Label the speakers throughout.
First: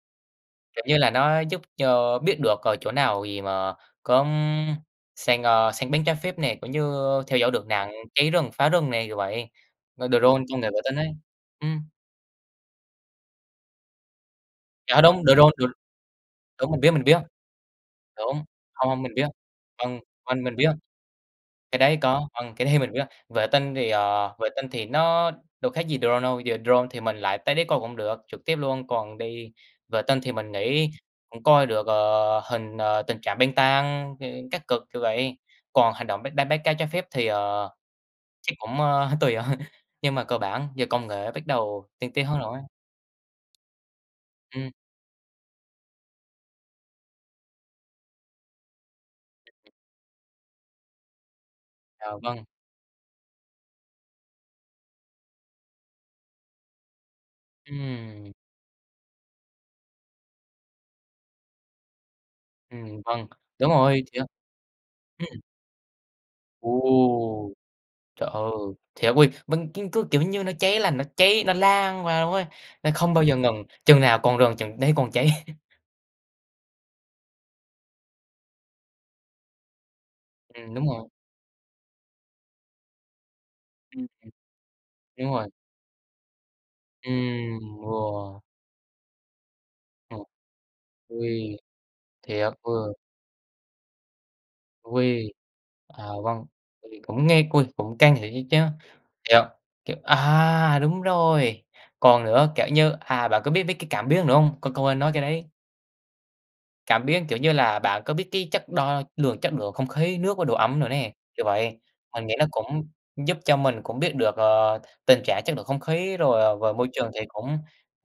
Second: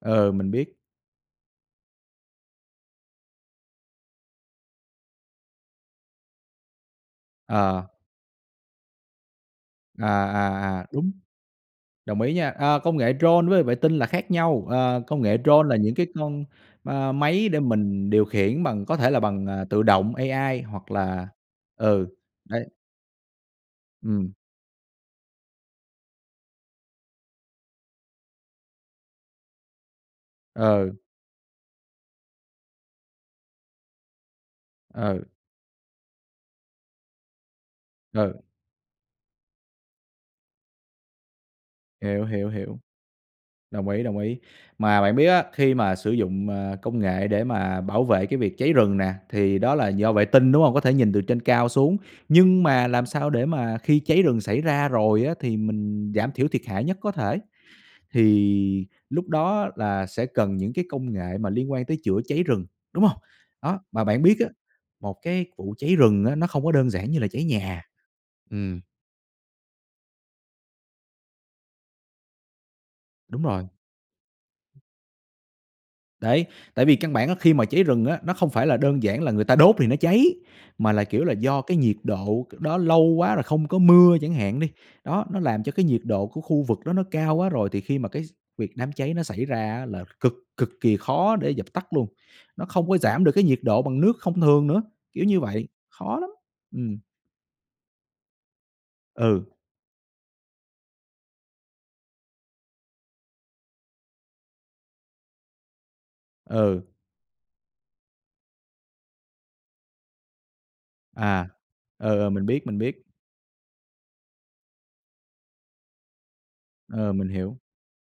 Speaker 1: Ừ, mình biết.
Speaker 2: Kiểu như là nó giúp cho biết được ở chỗ nào gì mà có, ưm, săn, a, săn bắn trái phép nè, cũng như theo dõi được
Speaker 1: Ờ.
Speaker 2: nạn cháy rừng, phá rừng nè, kiểu vậy.
Speaker 1: À,
Speaker 2: Ơ drone,
Speaker 1: à,
Speaker 2: công nghệ vệ
Speaker 1: à,
Speaker 2: tinh ấy,
Speaker 1: đúng.
Speaker 2: ừm.
Speaker 1: Đồng ý nha, a, công nghệ drone với vệ tinh là khác nhau,
Speaker 2: Dạ
Speaker 1: ờ, công
Speaker 2: đúng,
Speaker 1: nghệ
Speaker 2: drone
Speaker 1: drone
Speaker 2: được
Speaker 1: là những cái con,
Speaker 2: đúng, mình biết, mình
Speaker 1: a,
Speaker 2: biết.
Speaker 1: máy để mình điều
Speaker 2: Đúng,
Speaker 1: khiển bằng
Speaker 2: hông
Speaker 1: có
Speaker 2: hông
Speaker 1: thể
Speaker 2: mình
Speaker 1: là
Speaker 2: biết.
Speaker 1: bằng, à, tự
Speaker 2: Vâng,
Speaker 1: động
Speaker 2: vâng, mình
Speaker 1: AI
Speaker 2: biết.
Speaker 1: hoặc là
Speaker 2: Cái đấy
Speaker 1: ừ,
Speaker 2: có vâng, cái
Speaker 1: đấy.
Speaker 2: đấy mình biết. Vệ tinh thì,
Speaker 1: Ừm.
Speaker 2: ờ, vệ tinh thì nó đâu khác gì drone đâu, giờ drone thì mình lại tới đấy coi cũng được trực tiếp luôn, còn đi vệ tinh thì mình nghĩ
Speaker 1: Ừ.
Speaker 2: cũng coi được, ờ, hình, ờ, tình trạng băng tan, ơ, các cực, kiểu
Speaker 1: Ừ.
Speaker 2: vậy. Còn hành động bắt đánh bắt cá trái phép thì, ờ,
Speaker 1: Ừ.
Speaker 2: chắc cũng, ơ, tùy thôi, nhưng mà cơ bản giờ công nghệ bắt đầu tiên
Speaker 1: Hiểu,
Speaker 2: tiến hơn
Speaker 1: hiểu,
Speaker 2: rồi.
Speaker 1: hiểu. Đồng ý, đồng ý,
Speaker 2: Ừm.
Speaker 1: mà bạn biết á, khi mà sử dụng, à, công nghệ để mà bảo vệ cái việc cháy rừng nè, thì đó là do vệ tinh, đúng hông? Có thể nhìn từ trên cao xuống,
Speaker 2: À, vâng.
Speaker 1: nhưng mà làm sao để mà khi cháy rừng xảy ra rồi á, thì mình giảm thiểu thiệt hại nhất có thể,
Speaker 2: Ừm.
Speaker 1: thì lúc đó là sẽ cần những cái công nghệ mà liên quan tới chữa cháy rừng,
Speaker 2: Ừm,
Speaker 1: đúng hông?
Speaker 2: vâng, đúng
Speaker 1: Đó,
Speaker 2: rồi,
Speaker 1: mà bạn
Speaker 2: chữa
Speaker 1: biết á, một
Speaker 2: ừm.
Speaker 1: cái vụ cháy rừng á nó không có đơn giản như là cháy
Speaker 2: Ồ!
Speaker 1: nhà.
Speaker 2: Trời ơi!
Speaker 1: Ừm.
Speaker 2: Thiệt ôi, vâng, cứ cứ kiểu như nó cháy là nó cháy, nó lan ra ấy, nó không bao giờ
Speaker 1: Đúng
Speaker 2: ngừng,
Speaker 1: rồi.
Speaker 2: chừng nào còn rừng chừng đấy còn cháy.
Speaker 1: Đấy, tại vì căn bản á, khi mà cháy rừng á, nó không phải là đơn giản là người ta đốt thì nó cháy,
Speaker 2: Ừm, đúng
Speaker 1: mà là,
Speaker 2: rồi.
Speaker 1: kiểu, là do cái nhiệt độ đó lâu quá rồi không có
Speaker 2: Ừm,
Speaker 1: mưa chẳng hạn đi. Đó,
Speaker 2: đúng
Speaker 1: nó
Speaker 2: rồi.
Speaker 1: làm cho cái nhiệt độ của khu vực đó nó cao quá rồi
Speaker 2: Ừm,
Speaker 1: thì khi mà cái x
Speaker 2: wow!
Speaker 1: việc đám cháy nó xảy ra á, là
Speaker 2: Ờ.
Speaker 1: cực cực kỳ khó để
Speaker 2: Ôi!
Speaker 1: dập tắt luôn,
Speaker 2: Thiệt,
Speaker 1: nó không
Speaker 2: vừa
Speaker 1: có giảm được cái nhiệt độ bằng nước không thường nữa, kiểu
Speaker 2: Ôi!
Speaker 1: như vậy,
Speaker 2: À,
Speaker 1: khó lắm.
Speaker 2: vâng, tại
Speaker 1: Ừm.
Speaker 2: vì cũng nghe côi cũng căng thiệt á chứ, thiệt,
Speaker 1: Ừ.
Speaker 2: kiểu à, đúng rồi, còn nữa, kiểu như, à, bạn có biết mấy cái cảm biến nữa không? Qu quên nói cái đấy.
Speaker 1: Ừ.
Speaker 2: Cảm biến, kiểu như là bạn có biết cái chất đo lường chất lượng không khí, nước và độ ẩm nữa nè, kiểu
Speaker 1: À,
Speaker 2: vậy.
Speaker 1: ừ,
Speaker 2: Mình
Speaker 1: ừ,
Speaker 2: nghĩ nó
Speaker 1: mình biết, mình
Speaker 2: cũng
Speaker 1: biết.
Speaker 2: giúp cho mình cũng biết được, ờ, tình trạng chất lượng không khí rồi, ờ và môi trường
Speaker 1: Ờ,
Speaker 2: thì
Speaker 1: mình
Speaker 2: cũng
Speaker 1: hiểu.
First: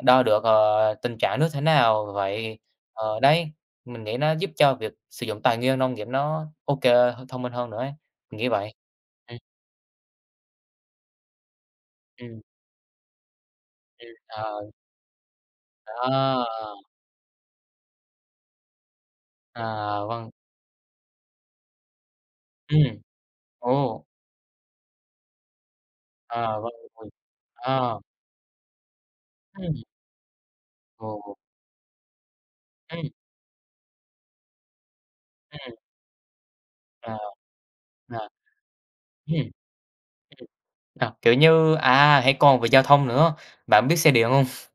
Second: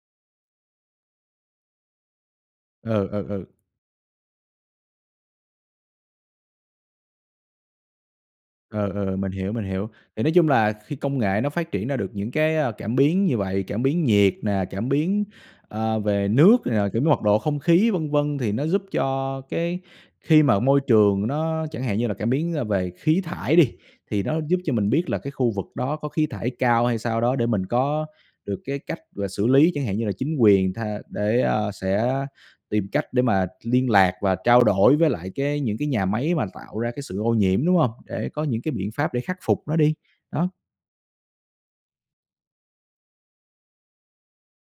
Speaker 2: đo được, ờ, tình trạng nước thế nào vậy,
Speaker 1: Ừ,
Speaker 2: ờ,
Speaker 1: ừ, ừ.
Speaker 2: đấy. Mình nghĩ nó giúp cho việc sử dụng tài nguyên nông nghiệp nó ô kê h thông minh hơn nữa ấy, mình nghĩ vậy.
Speaker 1: Ừ, ừ, ừ, mình
Speaker 2: Ừm.
Speaker 1: hiểu, mình hiểu. Thì nói chung là khi công nghệ nó phát triển ra được những
Speaker 2: Ừm.
Speaker 1: cái, a, cảm biến như vậy, cảm biến
Speaker 2: Ừm,
Speaker 1: nhiệt
Speaker 2: ờ.
Speaker 1: nè, cảm biến, à, về
Speaker 2: Đó.
Speaker 1: nước này nọ, kiểu như mật độ không khí, vân vân. Thì nó giúp cho cái
Speaker 2: À, vâng.
Speaker 1: khi mà môi trường nó chẳng hạn như là cảm biến, ơ, về
Speaker 2: Ừm.
Speaker 1: khí thải đi,
Speaker 2: Ồ!
Speaker 1: thì nó giúp cho mình biết là cái khu vực đó có khí thải
Speaker 2: À, vâng,
Speaker 1: cao hay
Speaker 2: vâng,
Speaker 1: sao đó để mình
Speaker 2: à.
Speaker 1: có được cái cách, gọi là, xử lý
Speaker 2: Ừm.
Speaker 1: chẳng hạn, như là chính quyền tha
Speaker 2: Ồ.
Speaker 1: để, à, sẽ tìm cách
Speaker 2: Ừm.
Speaker 1: để mà liên lạc và trao đổi với lại cái
Speaker 2: Ừm.
Speaker 1: những cái nhà máy mà tạo ra cái
Speaker 2: À,
Speaker 1: sự ô nhiễm, đúng hông?
Speaker 2: à.
Speaker 1: Để có những cái biện pháp để khắc
Speaker 2: Ừm.
Speaker 1: phục nó đi, đó.
Speaker 2: Sao kiểu như, à, hay còn về giao thông nữa, bạn biết xe điện hông?